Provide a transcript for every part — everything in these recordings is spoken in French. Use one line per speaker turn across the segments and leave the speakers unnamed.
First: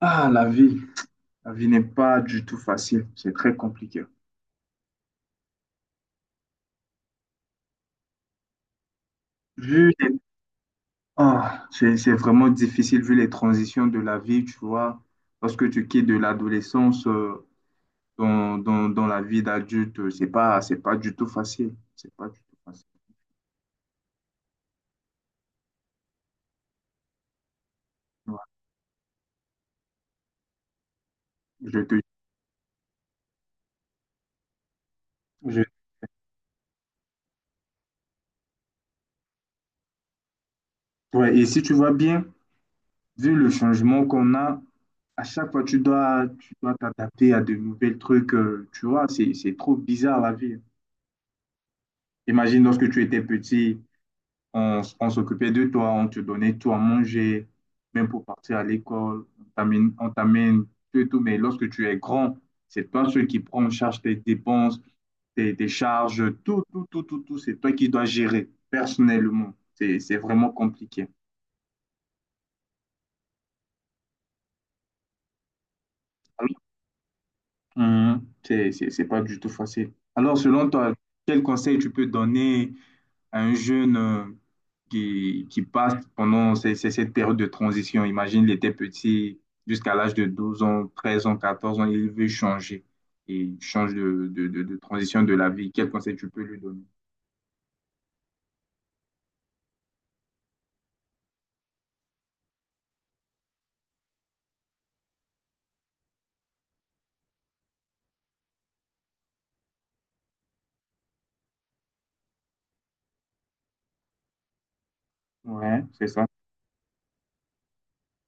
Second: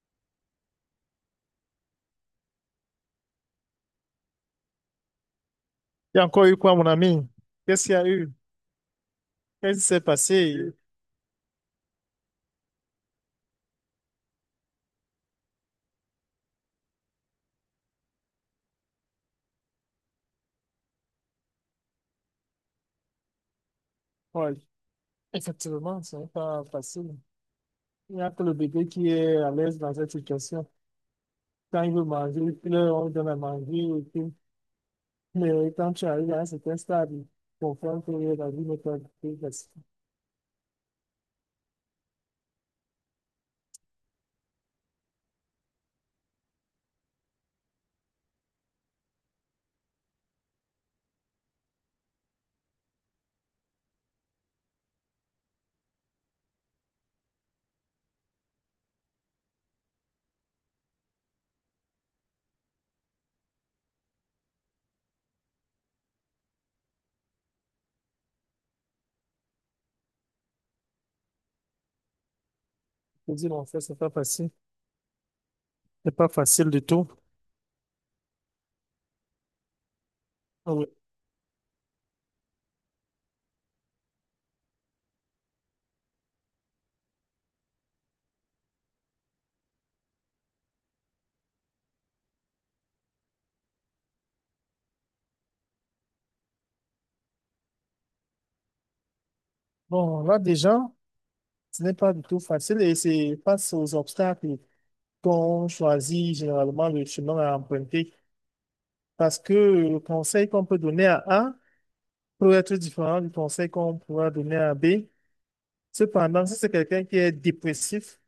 Ah, la vie n'est pas du tout facile, c'est très compliqué.
Il y a encore eu quoi, mon ami? Qu'est-ce qu'il y a eu? Qu'est-ce qui
Vu
s'est
les...
passé?
ah, c'est vraiment difficile vu les transitions de la vie, tu vois, lorsque tu quittes de l'adolescence, dans la vie d'adulte, c'est pas du tout facile, c'est pas du tout facile.
Ouais, effectivement, ce n'est pas facile. Il n'y a
Ouais,
que le bébé qui est à l'aise dans cette situation.
Je
Quand il
te,
veut manger, il pleure, on lui donne à manger, et puis...
je-
Mais quand tu arrives à un certain stade, il comprend que la vie n'est pas plus facile.
ouais, et si tu vois bien, vu le changement qu'on a, à chaque fois tu dois t'adapter à de nouvelles trucs, tu vois, c'est trop bizarre la vie. Imagine lorsque tu étais petit. On s'occupait de toi, on te donnait tout à manger, même pour partir à l'école, on t'amène tout et tout. Mais lorsque tu es grand, c'est toi celui qui prend en charge tes dépenses, tes charges, tout, tout, tout, tout, tout. C'est toi qui dois gérer personnellement. C'est vraiment compliqué.
Je dis, non, ça, c'est pas facile. C'est pas
Alors,
facile du tout.
c'est pas du tout facile. Alors, selon
Ah ouais.
toi, quel conseil tu peux donner un jeune, qui passe pendant cette période de transition. Imagine, il était petit jusqu'à l'âge de 12 ans, 13 ans, 14 ans, il veut changer. Et change de transition de la vie. Quel conseil tu peux lui donner?
Bon, là, déjà, ce n'est pas du tout facile, et c'est face aux obstacles qu'on choisit généralement le chemin à emprunter. Parce que le conseil qu'on peut donner à A peut être différent du conseil qu'on pourra donner à B.
Ouais, c'est ça.
Cependant, si c'est quelqu'un qui est dépressif,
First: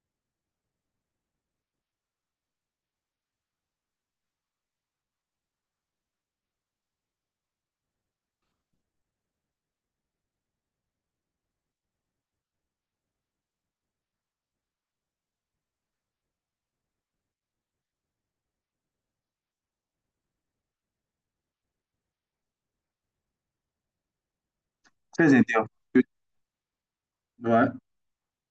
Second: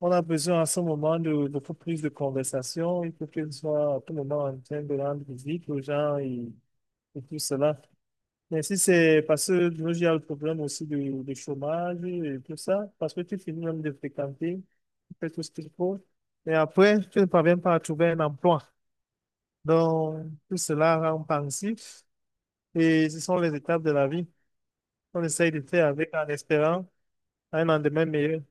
on a besoin à ce moment de beaucoup plus de conversation. Il faut qu'il soit à tout moment en train de rendre visite aux gens, et tout cela. Mais si c'est parce que de nos jours, il y a le problème aussi du chômage et tout ça, parce que tu finis même de fréquenter, tu fais tout ce qu'il faut, et après, tu ne parviens pas à trouver un emploi. Donc, tout cela rend pensif. Et ce sont les étapes de la vie. On
Très
essaye de
intéressant.
faire avec en espérant un
Ouais,
lendemain meilleur.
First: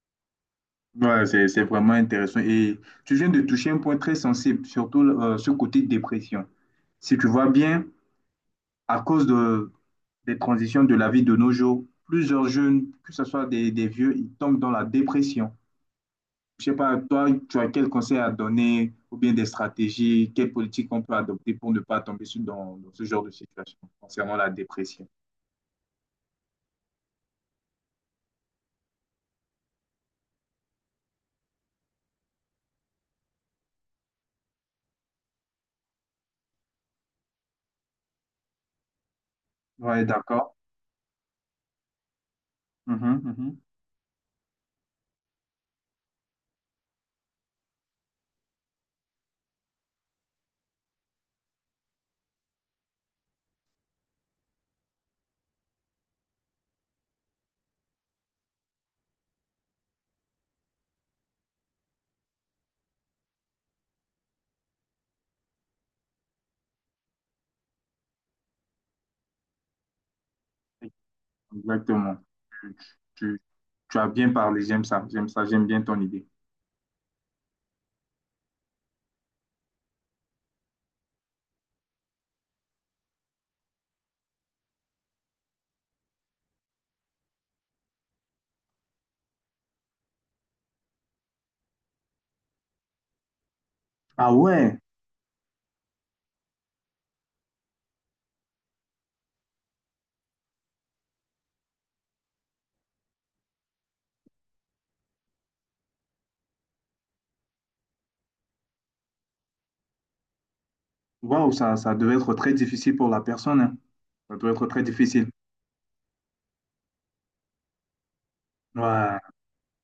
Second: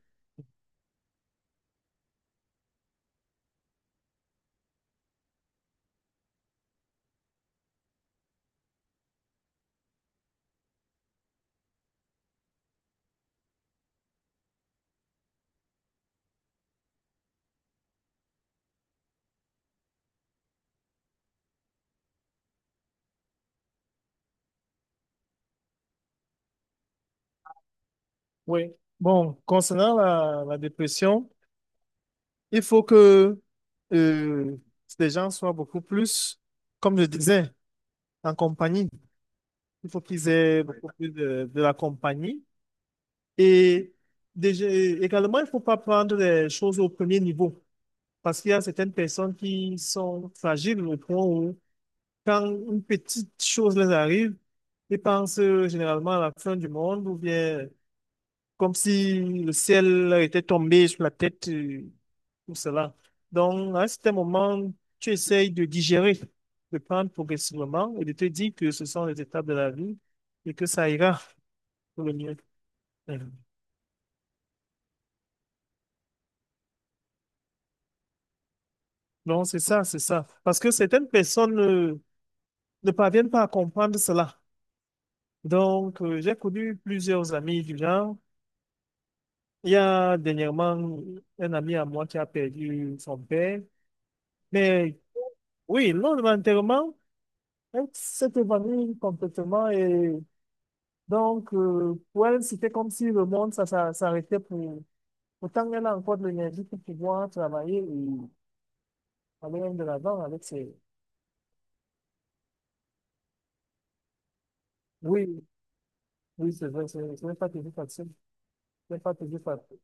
ouais, c'est vraiment intéressant. Et tu viens de toucher un point très sensible, surtout ce côté dépression. Si tu vois bien, à cause des transitions de la vie de nos jours. Plusieurs jeunes, que ce soit des vieux, ils tombent dans la dépression. Je ne sais pas, toi, tu as quel conseil à donner ou bien des stratégies, quelles politiques on peut adopter pour ne pas dans ce genre de situation concernant la dépression.
Oui. Bon, concernant la dépression, il faut que euh, les gens soient beaucoup plus, comme je disais, en compagnie. Il faut
Oui,
qu'ils
d'accord.
aient beaucoup plus de la compagnie.
Mhm, mhm.
Et déjà, également, il ne faut pas prendre les choses au premier niveau. Parce qu'il y a certaines personnes qui sont fragiles au point où quand une petite chose les arrive, ils pensent généralement à la fin du monde, ou bien comme si le ciel était tombé sur la tête, tout cela. Donc, à un certain moment, tu essayes de digérer, de prendre progressivement et de te dire que ce sont les étapes de la vie et que ça ira pour le
Exactement.
mieux.
Tu,
Mhm.
tu- Tu as bien parlé, j'aime ça, j'aime ça, j'aime bien ton idée.
Donc, c'est ça, c'est ça. Parce que certaines personnes ne parviennent pas à comprendre cela. Donc, j'ai connu plusieurs amis du genre. Il y a dernièrement un ami à moi qui a perdu son père,
Ah ouais,
mais oui, lors de l'enterrement, elle s'est évanouie complètement, et donc pour elle, c'était comme si le monde s'arrêtait pour... Pourtant, elle a encore de l'énergie pour pouvoir travailler et aller même de l'avant avec ses...
waouh, ça devait être très difficile pour la personne, hein. Ça doit être très
Oui,
difficile.
oui, c'est vrai, c'est pas toujours facile. C'est pas
Ouais.
toujours facile.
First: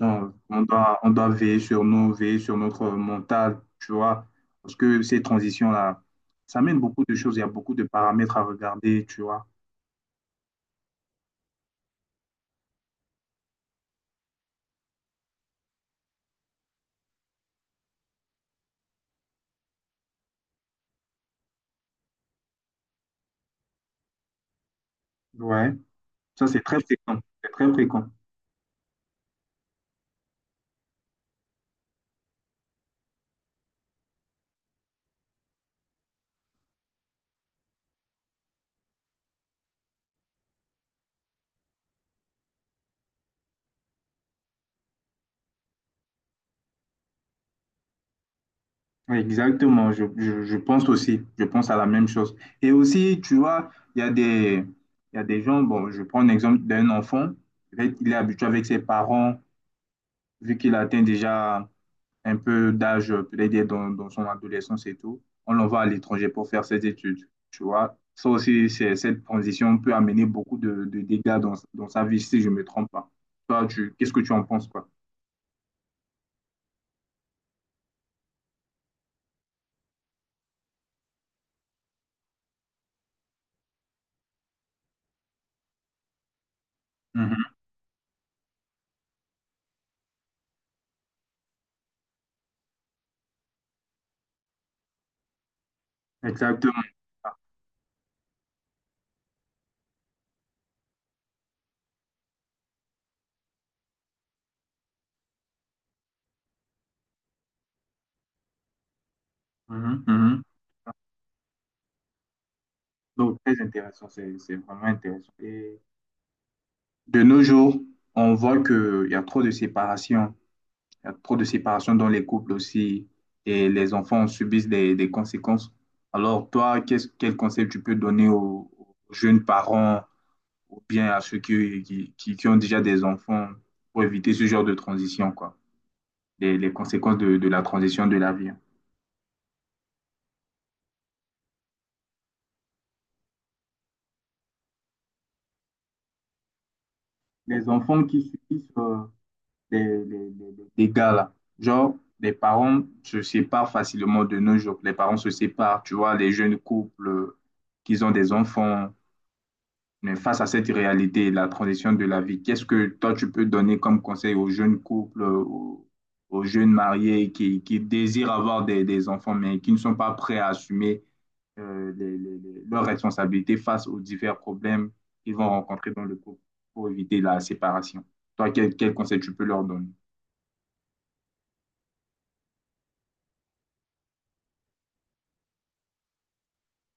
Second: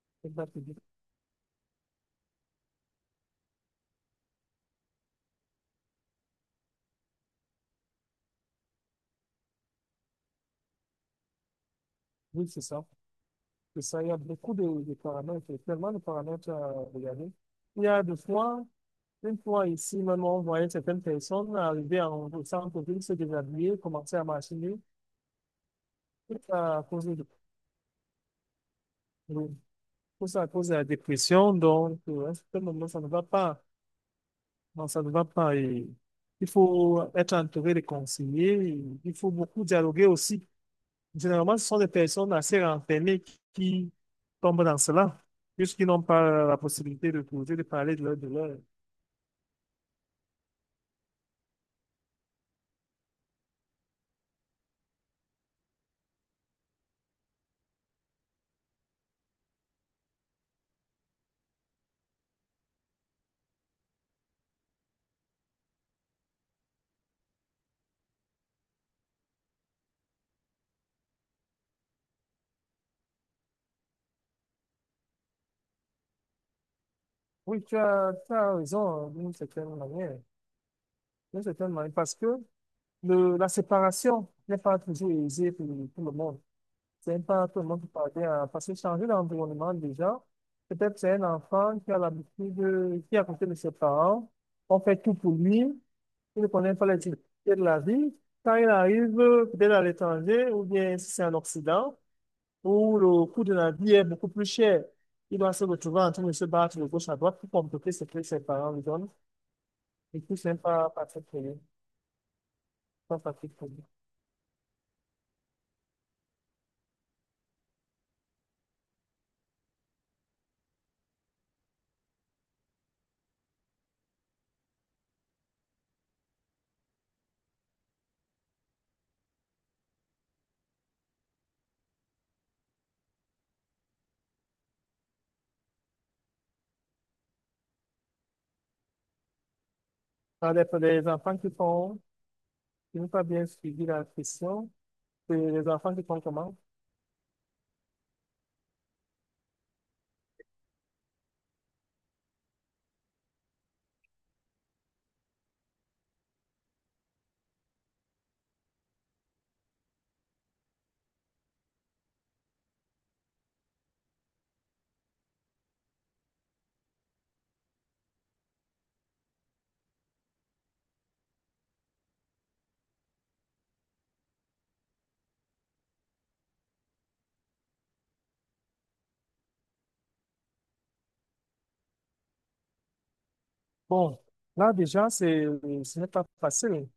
On,
C'est pas
on
toujours-
doit, on doit veiller sur nous, veiller sur notre mental, tu vois, parce que ces transitions-là, ça mène beaucoup de choses, il y a beaucoup de paramètres à regarder, tu vois.
Oui, c'est ça. C'est ça, il y a beaucoup de paramètres, tellement de paramètres à regarder. Il y a des fois... Une fois ici, même on voyait certaines personnes arriver en, au centre-ville, se déshabiller, commencer à marcher,
Ouais,
tout
ça c'est
ça
très
à cause
fréquent, c'est très fréquent.
de- tout ça à cause de la dépression. Donc, à un certain moment, ça ne va pas. Non, ça ne va pas. Et il faut être entouré de conseillers, et il faut beaucoup dialoguer aussi. Généralement, ce sont des personnes assez renfermées qui tombent dans cela, puisqu'ils n'ont pas la possibilité de poser, de parler de leur douleur.
Ouais, exactement, je pense aussi, je pense à la même chose. Et aussi, tu vois, il y a des gens, bon, je prends l'exemple d'un enfant, il est habitué avec ses parents, vu qu'il atteint déjà un peu d'âge, peut-être dans son adolescence et tout, on l'envoie à l'étranger pour faire ses études, tu vois. Ça aussi, cette transition peut amener beaucoup de dégâts dans sa vie, si je ne me trompe pas. Toi, qu'est-ce que tu en penses, quoi?
Oui, tu as raison, hein, d'une certaine manière. D'une certaine manière, parce que le, la séparation n'est pas toujours aisée pour le monde. C'est pas
Mhm.
tout le monde qui parvient à... Parce que changer l'environnement déjà, peut-être c'est un enfant qui a l'habitude, de- qui est à côté de ses parents, on fait tout pour lui, il ne connaît pas
Exactement.
les difficultés de la vie. Quand il arrive peut-être à l'étranger, ou bien si c'est en Occident, où le coût de la vie est beaucoup plus cher, il doit se retrouver en train de se battre de gauche à droite pour compléter ce que ses parents lui donnent.
Mhm,
Et tout,
mhm.
c'est pas, pas très, très, pas
Donc,
pratique
très
pour lui.
intéressant, c'est vraiment intéressant. Et de nos jours, on voit qu'il y a trop de séparation. Il y a trop de séparation dans les couples aussi et les enfants subissent des conséquences. Alors, toi, quel conseil tu peux donner aux jeunes parents ou bien à ceux qui ont déjà des enfants pour éviter ce genre de transition, quoi, les conséquences de la transition de la vie, hein?
Alors, les enfants qui font... Je n'ai pas bien suivi la question. Et les enfants qui font comment?
Les enfants qui subissent, les, les, les- dégâts, là. Genre, les parents se séparent facilement de nos jours. Les parents se séparent, tu vois, les jeunes couples, qui ont des enfants. Mais face à cette réalité, la transition de la vie, qu'est-ce que toi tu peux donner comme conseil aux jeunes couples, aux jeunes mariés qui désirent avoir des enfants, mais qui ne sont pas prêts à assumer, leurs responsabilités face aux divers problèmes qu'ils vont rencontrer dans le couple pour éviter la séparation? Toi, quel conseil tu peux leur donner?
Bon, là déjà, c'est, ce n'est pas facile.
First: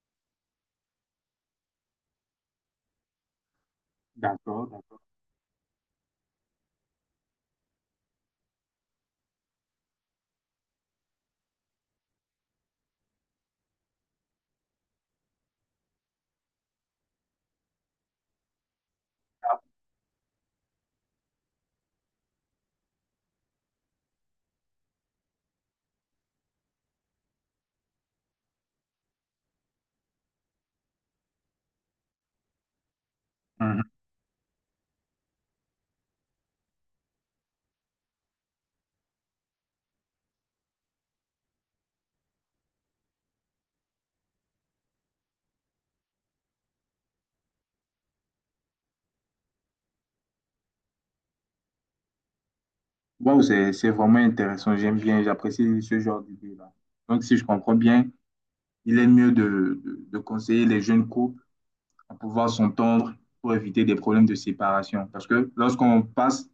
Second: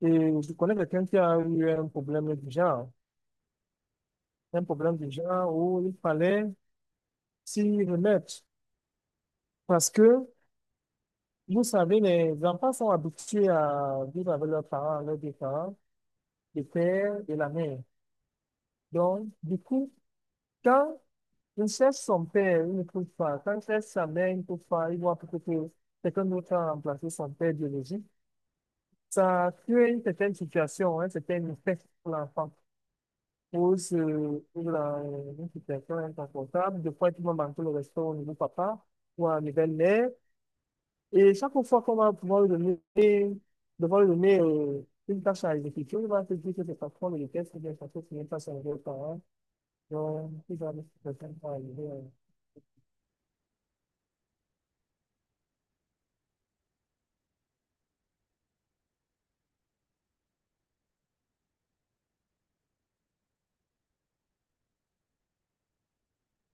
Et je connais quelqu'un qui a eu un problème du genre. Un
D'accord,
problème
d'accord.
du genre où il fallait s'y remettre. Parce que, vous savez, les enfants sont habitués à vivre avec leurs parents, leurs deux parents, le père et la mère. Donc, du coup, quand il cherche son père, il ne trouve pas. Quand il cherche sa mère, il ne trouve pas. Il voit peut-être que quelqu'un d'autre a remplacé son père biologique. Ça crée une certaine situation, hein, c'était une effet pour l'enfant.
Mhm.
Pose pour la- une situation inconfortable. Des fois, tout le monde manque le respect au niveau papa ou à la belle-mère. Et chaque fois qu'on va pouvoir lui donner, devoir lui donner une tâche à exécuter, il va se dire que c'est parce qu'on le déteste, ou bien parce que c'est une tâche à enlever aux parents. Donc, il va mettre quelqu'un pour arriver à
Wow, c'est vraiment intéressant. J'aime bien, j'apprécie ce genre d'idée-là. Donc, si je comprends bien, il est mieux de conseiller les jeunes couples à pouvoir s'entendre pour éviter des problèmes de séparation. Parce que lorsqu'on passe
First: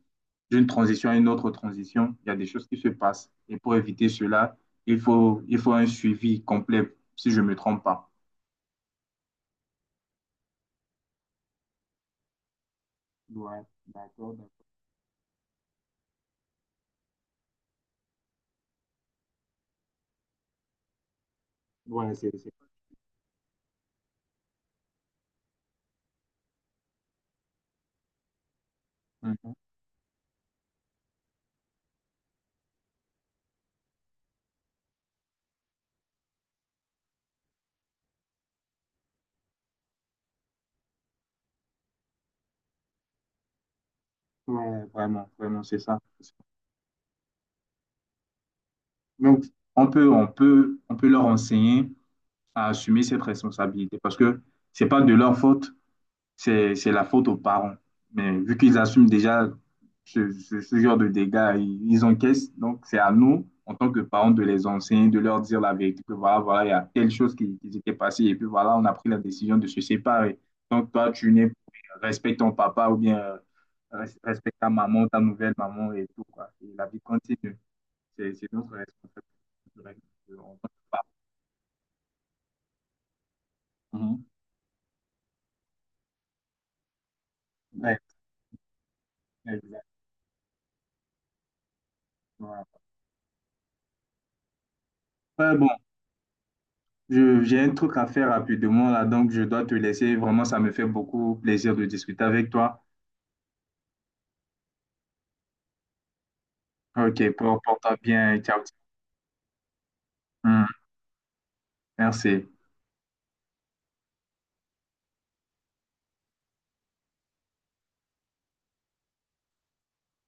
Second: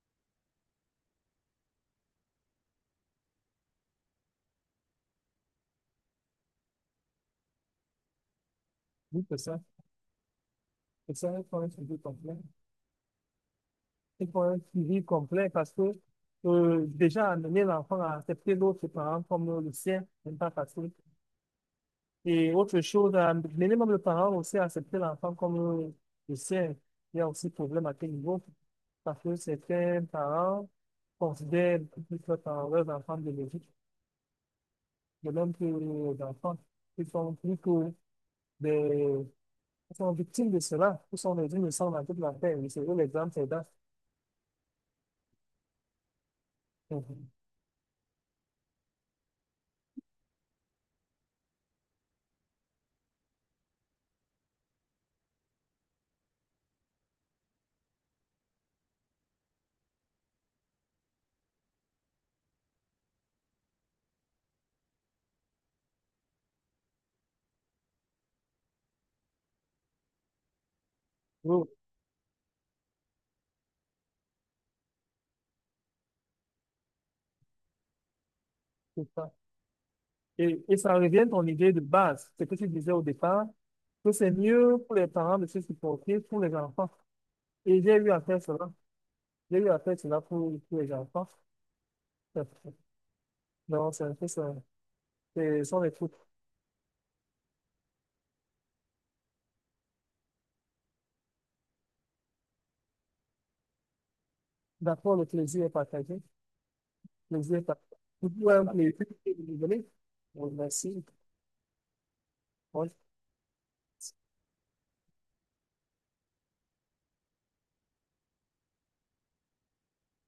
d'une transition à une autre transition, il y a des choses qui se passent. Et pour éviter cela, il faut un suivi complet, si je ne me trompe pas.
bout de ça. Et ça, il faut un sujet complet.
Ouais,
C'est
d'accord,
pour
d'accord.
un suivi complet, parce que déjà amener l'enfant à accepter l'autre parent comme le sien, ce n'est pas facile.
Ouais, c'est, c'est-
Et autre chose, amener même le parent aussi à accepter l'enfant comme le sien, il y a aussi problème à quel niveau. Parce que
Mhm.
certains parents considèrent beaucoup plus leurs parents- leurs enfants biologiques, de même que les enfants qui sont plus que des, qui sont victimes de cela, qui sont des innocents dans toute la terre. Et c'est eux l'exemple, c'est là.
Ouais, vraiment, vraiment, c'est ça.
Mhm.
Donc, on peut leur enseigner à assumer cette responsabilité parce que c'est pas de leur faute. C'est la faute aux parents. Mais vu qu'ils assument déjà ce genre de dégâts, ils encaissent. Donc, c'est à nous, en tant que parents, de les enseigner, de leur dire la vérité, que voilà, voilà, il y a telle chose qui s'était passée, et puis voilà, on a pris la décision de se séparer. Donc, toi, tu n'es
Oui,
respecte ton papa ou bien, respecte ta maman, ta nouvelle maman et tout, quoi. Et la vie continue. C'est notre
c'est
responsabilité
ça.
en tant
Et
que
ça
parents.
revient à ton idée de base, ce que tu disais au départ, que
Mhm.
c'est mieux pour les parents de se supporter pour les enfants. Et j'ai
Ouais,
eu à faire cela. J'ai eu à
exactement.
faire cela pour les enfants. Non, c'est un peu ça.
Ouais,
Ce
bon,
sont les trucs.
J'ai un truc à faire rapidement là, donc je dois te laisser. Vraiment, ça me fait beaucoup plaisir de discuter avec toi.
D'accord, le plaisir est partagé.
Ok,
Le plaisir est
porte-toi
partagé. Vous
bien.
pouvez
Ciao.
un plaisir que vous voulez. Bon,
Hum,
merci.
merci.
Bon,